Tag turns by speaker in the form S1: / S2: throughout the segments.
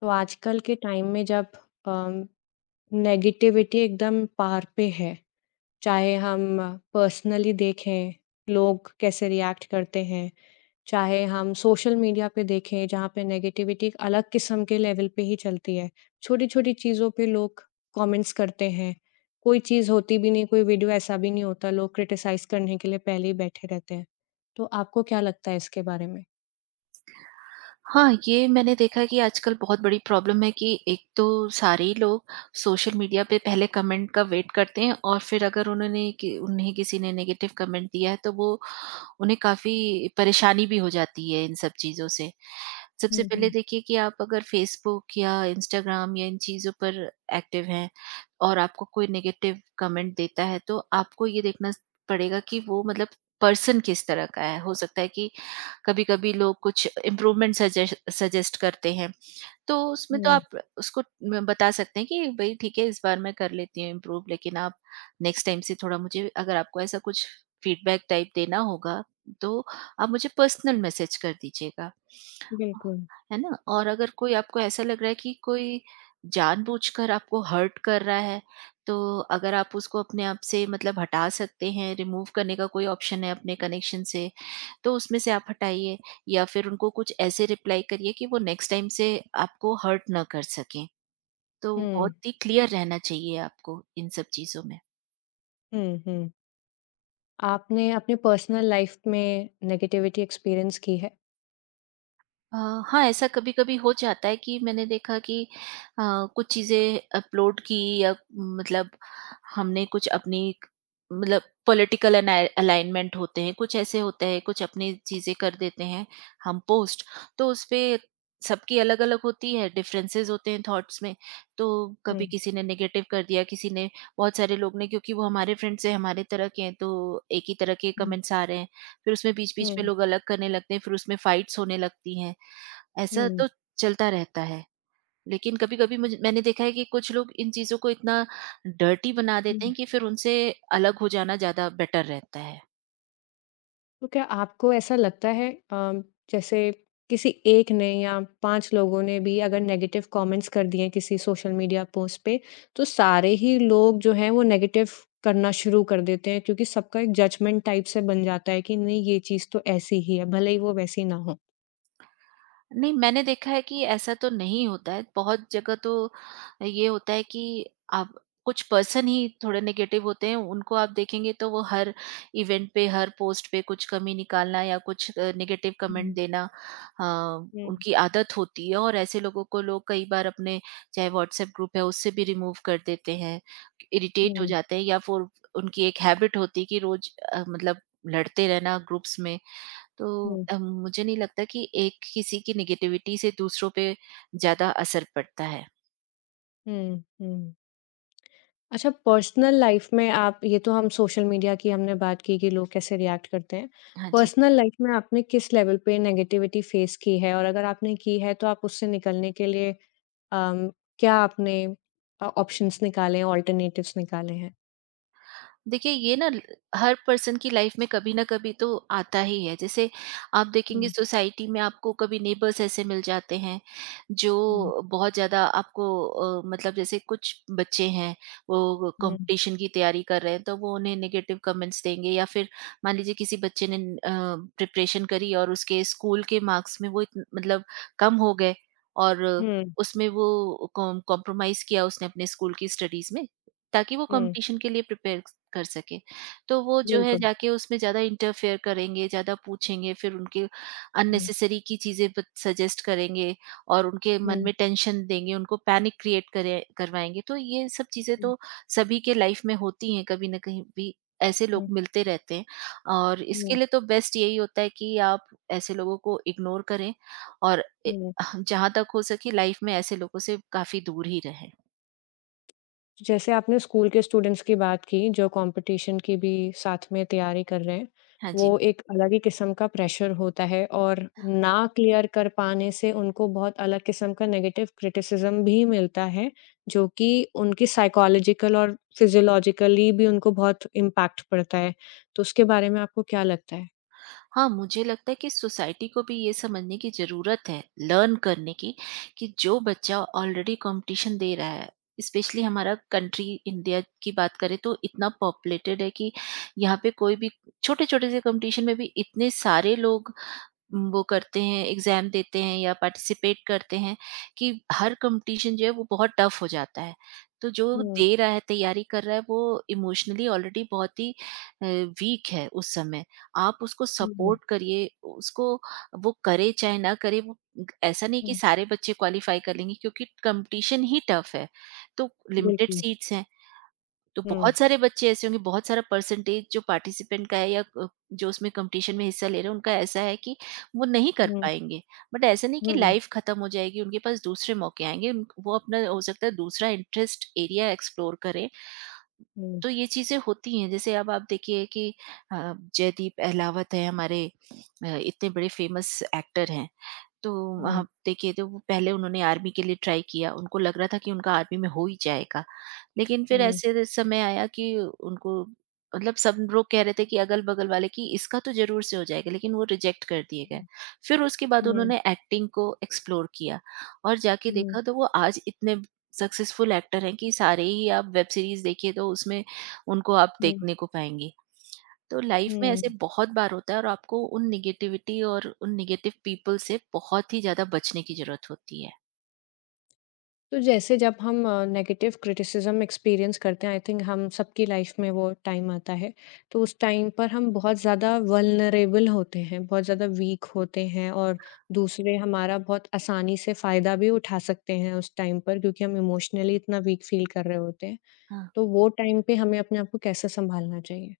S1: तो आजकल के टाइम में जब अम, नेगेटिविटी एकदम पार पे है, चाहे हम पर्सनली देखें, लोग कैसे रिएक्ट करते हैं, चाहे हम सोशल मीडिया पे देखें जहाँ पे नेगेटिविटी एक अलग किस्म के लेवल पे ही चलती है। छोटी-छोटी चीज़ों पे लोग कमेंट्स करते हैं, कोई चीज़ होती भी नहीं, कोई वीडियो ऐसा भी नहीं होता, लोग क्रिटिसाइज़ करने के लिए पहले ही बैठे रहते हैं। तो आपको क्या लगता है इसके बारे में?
S2: हाँ, ये मैंने देखा है कि आजकल बहुत बड़ी प्रॉब्लम है कि एक तो सारे ही लोग सोशल मीडिया पे पहले कमेंट का वेट करते हैं, और फिर अगर उन्होंने कि उन्हें किसी ने नेगेटिव कमेंट दिया है तो वो उन्हें काफ़ी परेशानी भी हो जाती है इन सब चीज़ों से। सबसे
S1: हुँ,
S2: पहले
S1: हुँ।
S2: देखिए कि आप अगर फ़ेसबुक या इंस्टाग्राम या इन चीज़ों पर एक्टिव हैं और आपको कोई नेगेटिव कमेंट देता है, तो आपको ये देखना स पड़ेगा कि वो मतलब पर्सन किस तरह का है। हो सकता है कि कभी-कभी लोग कुछ इम्प्रूवमेंट सजेश सजेस्ट करते हैं। तो उसमें तो
S1: हुँ,
S2: आप उसको म बता सकते हैं कि भई ठीक है, इस बार मैं कर लेती हूँ इम्प्रूव, लेकिन आप नेक्स्ट टाइम से थोड़ा मुझे, अगर आपको ऐसा कुछ फीडबैक टाइप देना होगा, तो आप मुझे पर्सनल मैसेज कर दीजिएगा।
S1: बिल्कुल।
S2: है ना? और अगर कोई आपको ऐसा लग रहा है कि कोई जानबूझकर आपको हर्ट कर रहा है, तो अगर आप उसको अपने आप से मतलब हटा सकते हैं, रिमूव करने का कोई ऑप्शन है अपने कनेक्शन से, तो उसमें से आप हटाइए, या फिर उनको कुछ ऐसे रिप्लाई करिए कि वो नेक्स्ट टाइम से आपको हर्ट ना कर सकें। तो बहुत
S1: हुँ,
S2: ही क्लियर रहना चाहिए आपको इन सब चीज़ों में।
S1: हुँ, हुँ। आपने अपने पर्सनल लाइफ में नेगेटिविटी एक्सपीरियंस की है?
S2: अ, हाँ, ऐसा कभी-कभी हो जाता है कि मैंने देखा कि अ, कुछ चीज़ें अपलोड की, या मतलब हमने कुछ अपनी, मतलब पॉलिटिकल अनाय अलाइनमेंट होते हैं, कुछ ऐसे होते हैं, कुछ अपनी चीज़ें कर देते हैं हम पोस्ट, तो उसपे सबकी अलग-अलग होती है, डिफरेंसेस होते हैं थॉट्स में। तो
S1: हुँ,
S2: कभी किसी ने नेगेटिव कर दिया, किसी ने, बहुत सारे लोग ने, क्योंकि वो हमारे फ्रेंड्स हैं, हमारे तरह के हैं, तो एक ही तरह के
S1: हुँ,
S2: कमेंट्स आ रहे हैं। फिर उसमें बीच-बीच
S1: हुँ,
S2: में लोग अलग करने लगते हैं, फिर उसमें फाइट्स होने लगती हैं। ऐसा
S1: हुँ,
S2: तो चलता रहता है। लेकिन कभी-कभी मुझे मैंने देखा है कि कुछ लोग इन चीज़ों को इतना डर्टी बना देते
S1: हुँ।
S2: हैं कि फिर उनसे अलग हो जाना ज़्यादा बेटर रहता है।
S1: तो क्या आपको ऐसा लगता है जैसे किसी एक ने या 5 लोगों ने भी अगर नेगेटिव कमेंट्स कर दिए किसी सोशल मीडिया पोस्ट पे, तो सारे ही लोग जो हैं वो नेगेटिव करना शुरू कर देते हैं क्योंकि सबका एक जजमेंट टाइप से बन जाता है कि नहीं ये चीज़ तो ऐसी ही है, भले ही वो वैसी ना हो?
S2: नहीं, मैंने देखा है कि ऐसा तो नहीं होता है। बहुत जगह तो ये होता है कि आप, कुछ पर्सन ही थोड़े नेगेटिव होते हैं, उनको आप देखेंगे तो वो हर इवेंट पे, हर पोस्ट पे कुछ कमी निकालना या कुछ नेगेटिव
S1: हुँ,
S2: कमेंट देना, अ,
S1: हुँ,
S2: उनकी आदत होती है, और ऐसे लोगों को लोग कई बार अपने, चाहे व्हाट्सएप ग्रुप है, उससे भी रिमूव कर देते हैं, इरिटेट हो
S1: हुँ,
S2: जाते हैं, या फिर उनकी एक हैबिट होती है कि रोज़ मतलब लड़ते रहना ग्रुप्स में, तो
S1: हुँ,
S2: मुझे नहीं लगता कि एक किसी की नेगेटिविटी से दूसरों पे ज़्यादा असर पड़ता है।
S1: हुँ, हुँ। अच्छा पर्सनल लाइफ में आप ये तो हम सोशल मीडिया की हमने बात की कि लोग कैसे रिएक्ट करते हैं।
S2: हाँ जी।
S1: पर्सनल लाइफ में आपने किस लेवल पे नेगेटिविटी फेस की है? और अगर आपने की है तो आप उससे निकलने के लिए अम, क्या आपने ऑप्शंस निकाले हैं, अल्टरनेटिव्स निकाले हैं?
S2: देखिए, ये ना हर पर्सन की लाइफ में कभी ना कभी तो आता ही है। जैसे आप देखेंगे
S1: हुँ,
S2: सोसाइटी में, आपको कभी नेबर्स ऐसे मिल जाते हैं जो
S1: हुँ,
S2: बहुत ज्यादा आपको मतलब, जैसे कुछ बच्चे हैं, वो
S1: हुँ,
S2: कंपटीशन की तैयारी कर रहे हैं, तो वो उन्हें नेगेटिव कमेंट्स देंगे, या फिर मान लीजिए किसी बच्चे ने प्रिपरेशन करी और उसके स्कूल के मार्क्स में वो मतलब कम हो गए, और
S1: हुँ,
S2: उसमें वो कॉम्प्रोमाइज किया उसने अपने स्कूल की स्टडीज में, ताकि वो
S1: हुँ,
S2: कंपटीशन के लिए प्रिपेयर कर सके, तो वो जो है
S1: बिल्कुल।
S2: जाके उसमें ज़्यादा इंटरफेयर करेंगे, ज़्यादा पूछेंगे, फिर उनके
S1: हुँ,
S2: अननेसेसरी की चीज़ें ब सजेस्ट करेंगे, और उनके
S1: हुँ,
S2: मन में टेंशन देंगे, उनको पैनिक क्रिएट करे करवाएँगे। तो ये सब चीज़ें
S1: हुँ,
S2: तो सभी के लाइफ में होती हैं, कभी न कहीं भी ऐसे लोग
S1: हुँ,
S2: मिलते रहते हैं, और इसके
S1: हुँ,
S2: लिए तो बेस्ट यही होता है कि आप ऐसे लोगों को इग्नोर करें, और ए
S1: हुँ।
S2: जहाँ तक हो सके लाइफ में ऐसे लोगों से काफ़ी दूर ही रहें।
S1: जैसे आपने स्कूल के स्टूडेंट्स की बात की, जो कॉम्पिटिशन की भी साथ में तैयारी कर रहे हैं,
S2: हाँ जी।
S1: वो एक अलग ही किस्म का प्रेशर होता है और ना क्लियर कर पाने से उनको बहुत अलग किस्म का नेगेटिव क्रिटिसिज़्म भी मिलता है, जो कि उनकी साइकोलॉजिकल और फिज़ियोलॉजिकली भी उनको बहुत इम्पैक्ट पड़ता है। तो उसके बारे में आपको क्या लगता है?
S2: हाँ, मुझे लगता है कि सोसाइटी को भी ये समझने की ज़रूरत है, लर्न करने की, कि जो बच्चा ऑलरेडी कॉम्पिटिशन दे रहा है, स्पेशली हमारा कंट्री इंडिया की बात करें तो इतना पॉपुलेटेड है कि यहाँ पे कोई भी छोटे-छोटे से कॉम्पिटिशन में भी इतने सारे लोग वो करते हैं, एग्ज़ाम देते हैं या पार्टिसिपेट करते हैं, कि हर कॉम्पिटिशन जो है वो बहुत टफ हो जाता है। तो जो
S1: हुँ,
S2: दे रहा है, तैयारी कर रहा है, वो इमोशनली ऑलरेडी बहुत ही वीक है उस समय। आप उसको
S1: हुँ,
S2: सपोर्ट करिए, उसको, वो करे चाहे ना करे, वो, ऐसा नहीं कि
S1: हुँ,
S2: सारे बच्चे क्वालीफ़ाई कर लेंगे, क्योंकि कॉम्पिटिशन ही टफ है। तो लिमिटेड
S1: बिल्कुल।
S2: सीट्स हैं। तो
S1: हुँ,
S2: बहुत सारे बच्चे ऐसे होंगे, बहुत सारा परसेंटेज जो पार्टिसिपेंट का है, या जो उसमें कॉम्पिटिशन में हिस्सा ले रहे हैं, उनका ऐसा है कि वो नहीं कर
S1: हुँ,
S2: पाएँगे। बट ऐसा नहीं कि
S1: हुँ,
S2: लाइफ़ ख़त्म हो जाएगी, उनके पास दूसरे मौके आएँगे। उन वो अपना, हो सकता है, दूसरा इंटरेस्ट एरिया एक्सप्लोर करें,
S1: हुँ,
S2: तो ये चीज़ें होती हैं। जैसे अब आप देखिए कि जयदीप अहलावत हैं हमारे, इतने बड़े फ़ेमस एक्टर हैं। तो
S1: हुँ,
S2: वहाँ
S1: हुँ,
S2: देखिए, तो वो पहले उन्होंने आर्मी के लिए ट्राई किया, उनको लग रहा था कि उनका आर्मी में हो ही जाएगा। लेकिन फिर
S1: हुँ,
S2: ऐसे समय आया कि उनको, मतलब सब लोग कह रहे थे कि अगल-बगल वाले, कि इसका तो ज़रूर से हो जाएगा, लेकिन वो रिजेक्ट कर दिए गए। फिर उसके बाद
S1: हुँ,
S2: उन्होंने एक्टिंग को एक्सप्लोर किया और जाके
S1: हुँ,
S2: देखा तो वो आज इतने सक्सेसफुल एक्टर हैं कि सारे ही आप वेब सीरीज़ देखिए तो उसमें उनको आप
S1: हुँ,
S2: देखने को पाएँगे। तो लाइफ में
S1: हुँ।
S2: ऐसे बहुत बार होता है, और आपको उन निगेटिविटी और उन निगेटिव पीपल से बहुत ही ज्यादा बचने की जरूरत होती है।
S1: तो जैसे जब हम नेगेटिव क्रिटिसिज्म एक्सपीरियंस करते हैं आई थिंक हम सबकी लाइफ में वो टाइम आता है तो उस टाइम पर हम बहुत ज़्यादा वल्नरेबल होते हैं बहुत ज़्यादा वीक होते हैं और दूसरे हमारा बहुत आसानी से फ़ायदा भी उठा सकते हैं उस टाइम पर क्योंकि हम इमोशनली इतना वीक फील कर रहे होते हैं
S2: हाँ।
S1: तो वो टाइम पे हमें अपने आप को कैसे संभालना चाहिए।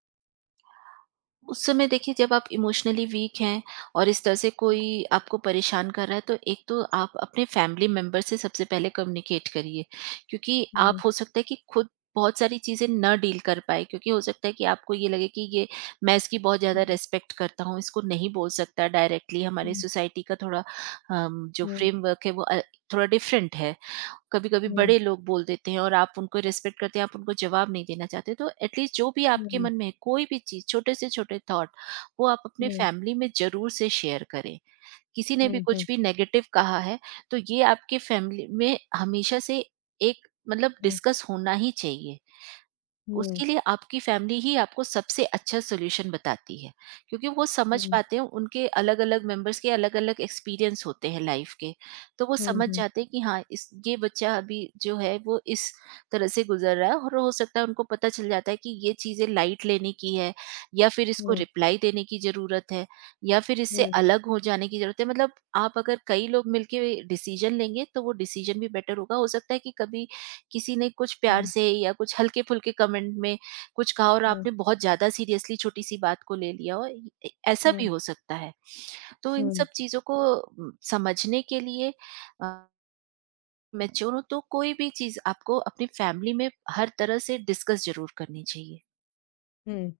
S2: उस समय देखिए, जब आप इमोशनली वीक हैं और इस तरह से
S1: हुँ,
S2: कोई आपको परेशान कर रहा है, तो एक तो आप अपने फैमिली मेंबर से सबसे पहले कम्युनिकेट करिए, क्योंकि आप,
S1: हुँ,
S2: हो सकता है कि खुद बहुत सारी चीजें न डील कर पाए, क्योंकि हो सकता है कि आपको ये लगे कि ये, मैं इसकी बहुत ज्यादा
S1: हुँ,
S2: रेस्पेक्ट करता हूँ, इसको नहीं बोल सकता डायरेक्टली, हमारी सोसाइटी का थोड़ा जो
S1: हुँ,
S2: फ्रेमवर्क है, वो थोड़ा डिफरेंट है। कभी-कभी
S1: हुँ,
S2: बड़े लोग बोल देते हैं और आप उनको रिस्पेक्ट करते हैं, आप उनको जवाब नहीं देना चाहते, तो एटलीस्ट जो भी आपके
S1: हुँ,
S2: मन में है, कोई भी चीज़, छोटे से छोटे थॉट, वो आप अपने
S1: हुँ,
S2: फैमिली में ज़रूर से शेयर करें। किसी ने भी
S1: हुँ,
S2: कुछ भी नेगेटिव कहा है, तो ये आपके फैमिली में हमेशा से एक, मतलब
S1: हुँ,
S2: डिस्कस होना ही चाहिए।
S1: हुँ,
S2: उसके लिए आपकी फैमिली ही आपको सबसे अच्छा सॉल्यूशन बताती है, क्योंकि वो समझ
S1: हुँ,
S2: पाते हैं, उनके अलग अलग मेंबर्स के अलग अलग एक्सपीरियंस होते हैं लाइफ के, तो वो
S1: हुँ,
S2: समझ
S1: हुँ,
S2: जाते हैं कि हाँ, इस ये बच्चा अभी जो है वो इस तरह से गुजर रहा है, और हो सकता है उनको पता चल जाता है कि ये चीज़ें लाइट लेने की है, या फिर इसको
S1: हुँ,
S2: रिप्लाई देने की ज़रूरत है, या फिर इससे
S1: हुँ,
S2: अलग हो जाने की ज़रूरत है। मतलब आप अगर कई लोग मिलके डिसीजन लेंगे तो वो डिसीजन भी बेटर होगा। हो सकता है कि कभी किसी ने कुछ
S1: हुँ,
S2: प्यार
S1: हुँ,
S2: से या कुछ हल्के-फुल्के कमेंट में कुछ कहा, और
S1: हुँ,
S2: आपने बहुत ज़्यादा सीरियसली छोटी-सी बात को ले लिया, और ए ऐसा भी
S1: हुँ।
S2: हो सकता है। तो इन
S1: हुँ,
S2: सब चीज़ों को समझने के लिए अ, मैच्योर हो, तो कोई भी चीज़ आपको अपनी फैमिली में हर तरह से डिस्कस ज़रूर करनी चाहिए।
S1: हुँ।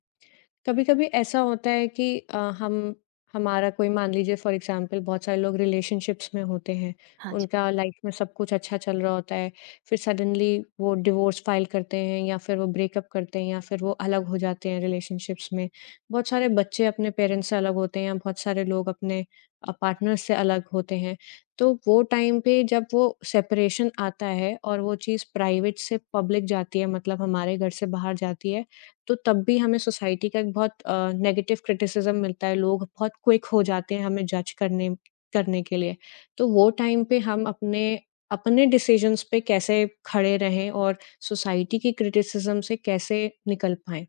S1: कभी-कभी ऐसा होता है कि हम हमारा कोई मान लीजिए फ़ॉर एग्ज़ाम्पल बहुत सारे लोग रिलेशनशिप्स में होते हैं,
S2: हाँ जी।
S1: उनका लाइफ़ में सब कुछ अच्छा चल रहा होता है, फिर सडनली वो डिवोर्स फाइल करते हैं या फिर वो ब्रेकअप करते हैं या फिर वो अलग हो जाते हैं रिलेशनशिप्स में। बहुत सारे बच्चे अपने पेरेंट्स से अलग होते हैं या बहुत सारे लोग अपने पार्टनर से अलग होते हैं। तो वो टाइम पे जब वो सेपरेशन आता है और वो चीज़ प्राइवेट से पब्लिक जाती है मतलब हमारे घर से बाहर जाती है, तो तब भी हमें सोसाइटी का एक बहुत नेगेटिव क्रिटिसिज्म मिलता है, लोग बहुत क्विक हो जाते हैं हमें जज करने करने के लिए। तो वो टाइम पे हम अपने अपने डिसिजंस पे कैसे खड़े रहें और सोसाइटी की क्रिटिसिज्म से कैसे निकल पाएँ?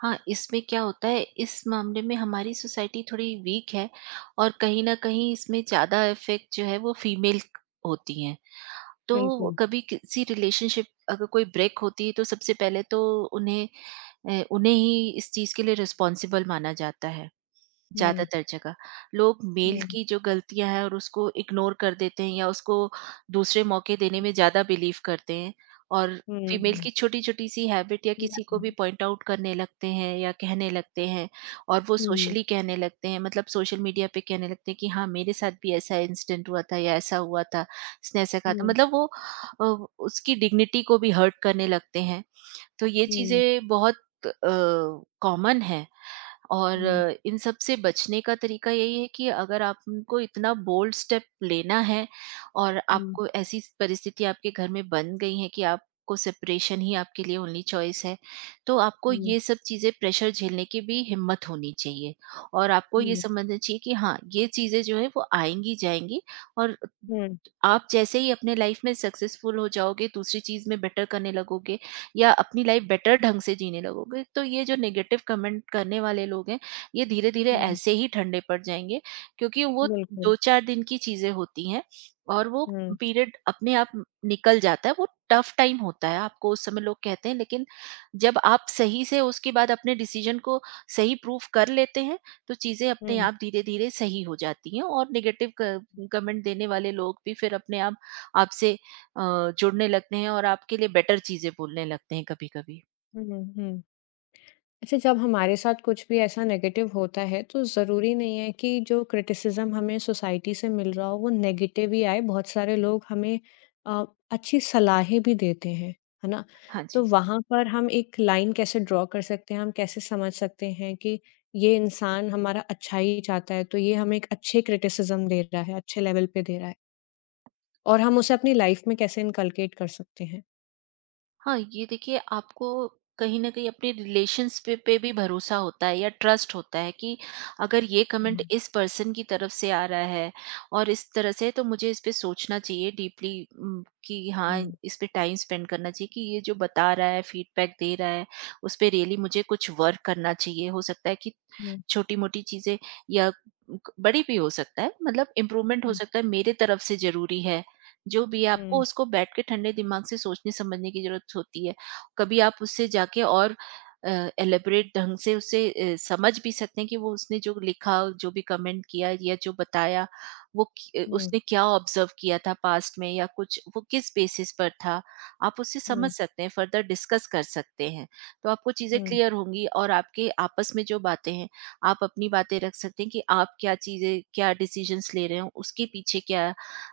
S2: हाँ, इसमें क्या होता है, इस मामले में हमारी सोसाइटी थोड़ी वीक है, और कहीं न कहीं इसमें ज़्यादा इफ़ेक्ट जो है वो फीमेल क होती हैं। तो
S1: बिल्कुल।
S2: कभी किसी रिलेशनशिप अगर कोई ब्रेक होती है तो सबसे पहले तो उन्हें उन्हें ही इस चीज़ के लिए रिस्पॉन्सिबल माना जाता है।
S1: हुँ,
S2: ज़्यादातर जगह। लोग
S1: हुँ,
S2: मेल
S1: हुँ,
S2: की जो गलतियाँ हैं और उसको इग्नोर कर देते हैं, या उसको दूसरे मौके देने में ज़्यादा बिलीव करते हैं, और
S1: हुँ।
S2: फीमेल की छोटी-छोटी सी हैबिट या किसी को भी पॉइंट आउट करने लगते हैं, या कहने लगते हैं, और वो
S1: हुँ,
S2: सोशली कहने लगते हैं, मतलब सोशल मीडिया पे कहने लगते हैं कि हाँ, मेरे साथ भी ऐसा इंसिडेंट हुआ था, या ऐसा हुआ था, इसने ऐसा कहा था।
S1: हुँ,
S2: मतलब वो उसकी डिग्निटी को भी हर्ट करने लगते हैं। तो ये
S1: हुँ, हुँ,
S2: चीज़ें बहुत कॉमन है।
S1: हुँ,
S2: और इन सब से बचने का तरीका यही है कि अगर आपको इतना बोल्ड स्टेप लेना है, और आपको ऐसी परिस्थिति आपके घर में बन गई है कि आपको सेपरेशन ही आपके लिए ओनली चॉइस है, तो आपको
S1: हुँ,
S2: ये सब चीज़ें प्रेशर झेलने की भी हिम्मत होनी चाहिए, और आपको ये
S1: हुँ,
S2: समझना चाहिए कि हाँ, ये चीज़ें जो है वो आएंगी जाएंगी, और
S1: हुँ,
S2: आप जैसे ही अपने लाइफ में सक्सेसफुल हो जाओगे, दूसरी चीज में बेटर करने लगोगे या अपनी लाइफ बेटर ढंग से जीने लगोगे, तो ये जो नेगेटिव कमेंट करने वाले लोग हैं, ये धीरे धीरे
S1: हुँ,
S2: ऐसे ही ठंडे पड़ जाएंगे, क्योंकि वो
S1: बिल्कुल।
S2: दो चार दिन की चीजें होती हैं, और वो
S1: हुँ,
S2: पीरियड अपने आप निकल जाता है। वो टफ टाइम होता है, आपको उस समय लोग कहते हैं, लेकिन जब आप सही से उसके बाद अपने डिसीजन को सही प्रूफ कर लेते हैं। तो चीजें अपने
S1: हुँ,
S2: आप धीरे धीरे सही हो जाती हैं और निगेटिव कमेंट देने वाले लोग भी फिर अपने आप आपसे जुड़ने लगते हैं और आपके लिए बेटर चीज़ें बोलने लगते हैं कभी-कभी।
S1: हुँ, हुँ। अच्छा, जब हमारे साथ कुछ भी ऐसा नेगेटिव होता है, तो ज़रूरी नहीं है कि जो क्रिटिसिज़्म हमें सोसाइटी से मिल रहा हो, वो नेगेटिव ही आए। बहुत सारे लोग हमें अ, अच्छी सलाहें भी देते हैं, है ना?
S2: हाँ
S1: तो
S2: जी।
S1: वहाँ पर हम एक लाइन कैसे ड्रॉ कर सकते हैं, हम कैसे समझ सकते हैं कि ये इंसान हमारा अच्छा ही चाहता है, तो ये हमें एक अच्छे क्रिटिसिज़्म दे रहा है, अच्छे लेवल पे दे रहा है और हम उसे अपनी लाइफ़ में कैसे इनकल्केट कर सकते हैं?
S2: हाँ, ये देखिए आपको कहीं न कहीं अपने रिलेशंस पे पे भी भरोसा होता है या ट्रस्ट होता है कि अगर ये
S1: हुँ,
S2: कमेंट इस पर्सन की तरफ से आ रहा है और इस तरह से है, तो मुझे इस पे सोचना चाहिए डीपली। कि हाँ,
S1: हुँ,
S2: इस पे टाइम स्पेंड करना चाहिए कि ये जो बता रहा है, फीडबैक दे रहा है, उस पे रियली मुझे कुछ वर्क करना चाहिए। हो सकता है कि
S1: हुँ,
S2: छोटी-मोटी चीज़ें या क बड़ी भी हो सकता है, मतलब इम्प्रूवमेंट हो
S1: हुँ।
S2: सकता है मेरे तरफ से ज़रूरी है। जो भी है आपको
S1: हुँ,
S2: उसको बैठ के ठंडे दिमाग से सोचने समझने की ज़रूरत होती है। कभी आप उससे जाके और एलेबोरेट ढंग से उसे समझ भी सकते हैं कि वो उसने जो लिखा, जो भी कमेंट किया या जो बताया, वो क
S1: हुँ,
S2: उसने क्या ऑब्ज़र्व किया था पास्ट में या कुछ वो किस बेसिस पर था। आप उससे
S1: हुँ,
S2: समझ सकते हैं, फर्दर डिस्कस कर सकते हैं। तो आपको चीज़ें
S1: हुँ,
S2: क्लियर होंगी और आपके आपस में जो बातें हैं, आप अपनी बातें रख सकते हैं कि आप क्या चीज़ें, क्या डिसीज़न्स ले रहे हो, उसके पीछे क्या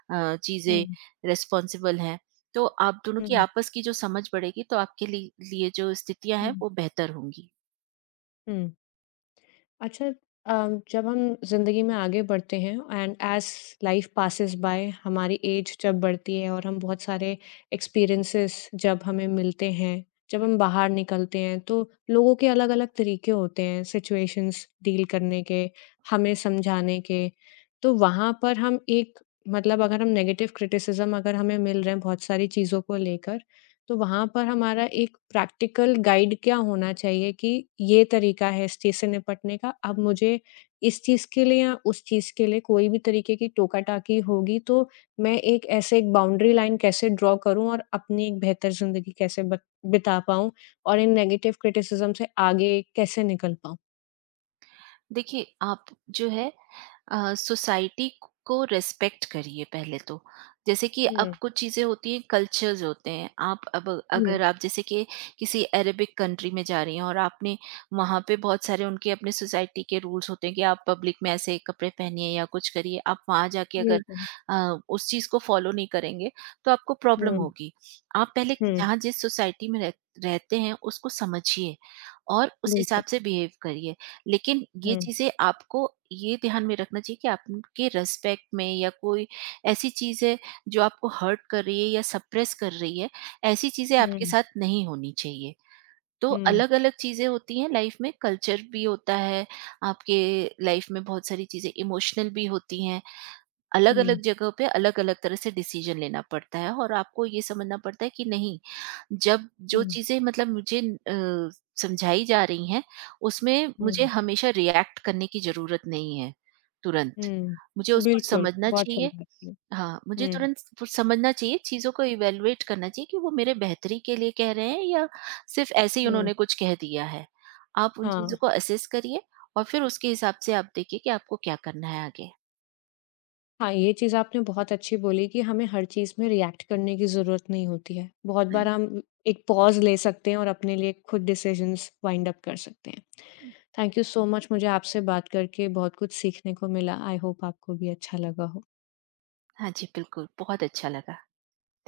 S2: चीज़ें
S1: हुँ।
S2: रिस्पॉन्सिबल हैं। तो आप दोनों की
S1: हुँ,
S2: आपस की जो समझ बढ़ेगी तो आपके लि लिए जो स्थितियाँ हैं
S1: हुँ,
S2: वो बेहतर होंगी।
S1: हुँ। अच्छा अ, जब हम ज़िंदगी में आगे बढ़ते हैं and as life passes by हमारी एज जब बढ़ती है और हम बहुत सारे एक्सपीरियंसेस जब हमें मिलते हैं, जब हम बाहर निकलते हैं, तो लोगों के अलग-अलग तरीके होते हैं सिचुएशंस डील करने के, हमें समझाने के। तो वहाँ पर हम एक मतलब अगर हम नेगेटिव क्रिटिसिज़्म अगर हमें मिल रहे हैं बहुत सारी चीज़ों को लेकर तो वहाँ पर हमारा एक प्रैक्टिकल गाइड क्या होना चाहिए कि ये तरीका है इस चीज़ से निपटने का, अब मुझे इस चीज़ के लिए या उस चीज़ के लिए कोई भी तरीके की टोका-टाकी होगी तो मैं एक ऐसे एक बाउंड्री लाइन कैसे ड्रॉ करूँ और अपनी एक बेहतर ज़िंदगी कैसे बत बिता पाऊँ और इन नेगेटिव क्रिटिसिज़्म से आगे कैसे निकल पाऊँ?
S2: देखिए आप, जो है, सोसाइटी को रेस्पेक्ट करिए पहले तो। जैसे कि अब
S1: हुँ,
S2: कुछ चीज़ें होती हैं, कल्चर्स होते हैं। आप अब
S1: हुँ,
S2: अगर आप जैसे कि किसी अरेबिक कंट्री में जा रही हैं और आपने वहाँ पे, बहुत सारे उनके अपने सोसाइटी के रूल्स होते हैं कि आप पब्लिक में ऐसे कपड़े पहनिए या कुछ करिए। आप वहाँ जाके अगर
S1: बिल्कुल।
S2: उस चीज़ को फॉलो नहीं करेंगे तो आपको प्रॉब्लम
S1: हुँ,
S2: होगी। आप पहले
S1: हुँ,
S2: जहाँ जिस सोसाइटी में रहते हैं उसको समझिए और उस
S1: बिल्कुल।
S2: हिसाब से बिहेव करिए। लेकिन ये
S1: हुँ,
S2: चीज़ें आपको ये ध्यान में रखना चाहिए कि आपके रिस्पेक्ट में या कोई ऐसी चीज़ है जो आपको हर्ट कर रही है या सप्रेस कर रही है, ऐसी चीज़ें आपके
S1: हुँ,
S2: साथ नहीं होनी चाहिए। तो
S1: हुँ,
S2: अलग-अलग चीज़ें होती हैं लाइफ में, कल्चर भी होता है, आपके लाइफ में बहुत सारी चीज़ें इमोशनल भी होती हैं।
S1: हुँ,
S2: अलग-अलग जगह पे अलग-अलग तरह से डिसीज़न लेना पड़ता है और आपको ये समझना पड़ता है कि नहीं, जब जो
S1: हुँ,
S2: चीज़ें मतलब मुझे समझाई जा रही हैं, उसमें
S1: हुँ,
S2: मुझे हमेशा रिएक्ट करने की ज़रूरत नहीं है, तुरंत। मुझे
S1: हुँ,
S2: उसको
S1: बिल्कुल,
S2: समझना
S1: बहुत
S2: चाहिए।
S1: सुंदर।
S2: हाँ, मुझे
S1: हुँ,
S2: तुरंत फ समझना चाहिए, चीज़ों को इवैल्यूएट करना चाहिए कि वो मेरे बेहतरी के लिए कह रहे हैं या सिर्फ़ ऐसे ही
S1: हुँ।
S2: उन्होंने कुछ कह दिया है। आप उन
S1: हाँ,
S2: चीज़ों को असेस करिए और फिर उसके हिसाब से आप देखिए कि आपको क्या करना है आगे।
S1: हाँ, ये चीज़ आपने बहुत अच्छी बोली कि हमें हर चीज़ में रिएक्ट करने की ज़रूरत नहीं होती है। बहुत
S2: हुँ।
S1: बार हम एक पॉज़ ले सकते हैं और अपने लिए खुद डिसिज़न्स वाइंड अप कर सकते हैं। थैंक यू सो मच मुझे आपसे बात करके बहुत कुछ सीखने को मिला। आई होप आपको भी अच्छा लगा हो।
S2: हाँ जी, बिल्कुल, बहुत अच्छा लगा।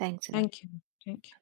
S2: Thanks a lot.
S1: Thank you, thank you.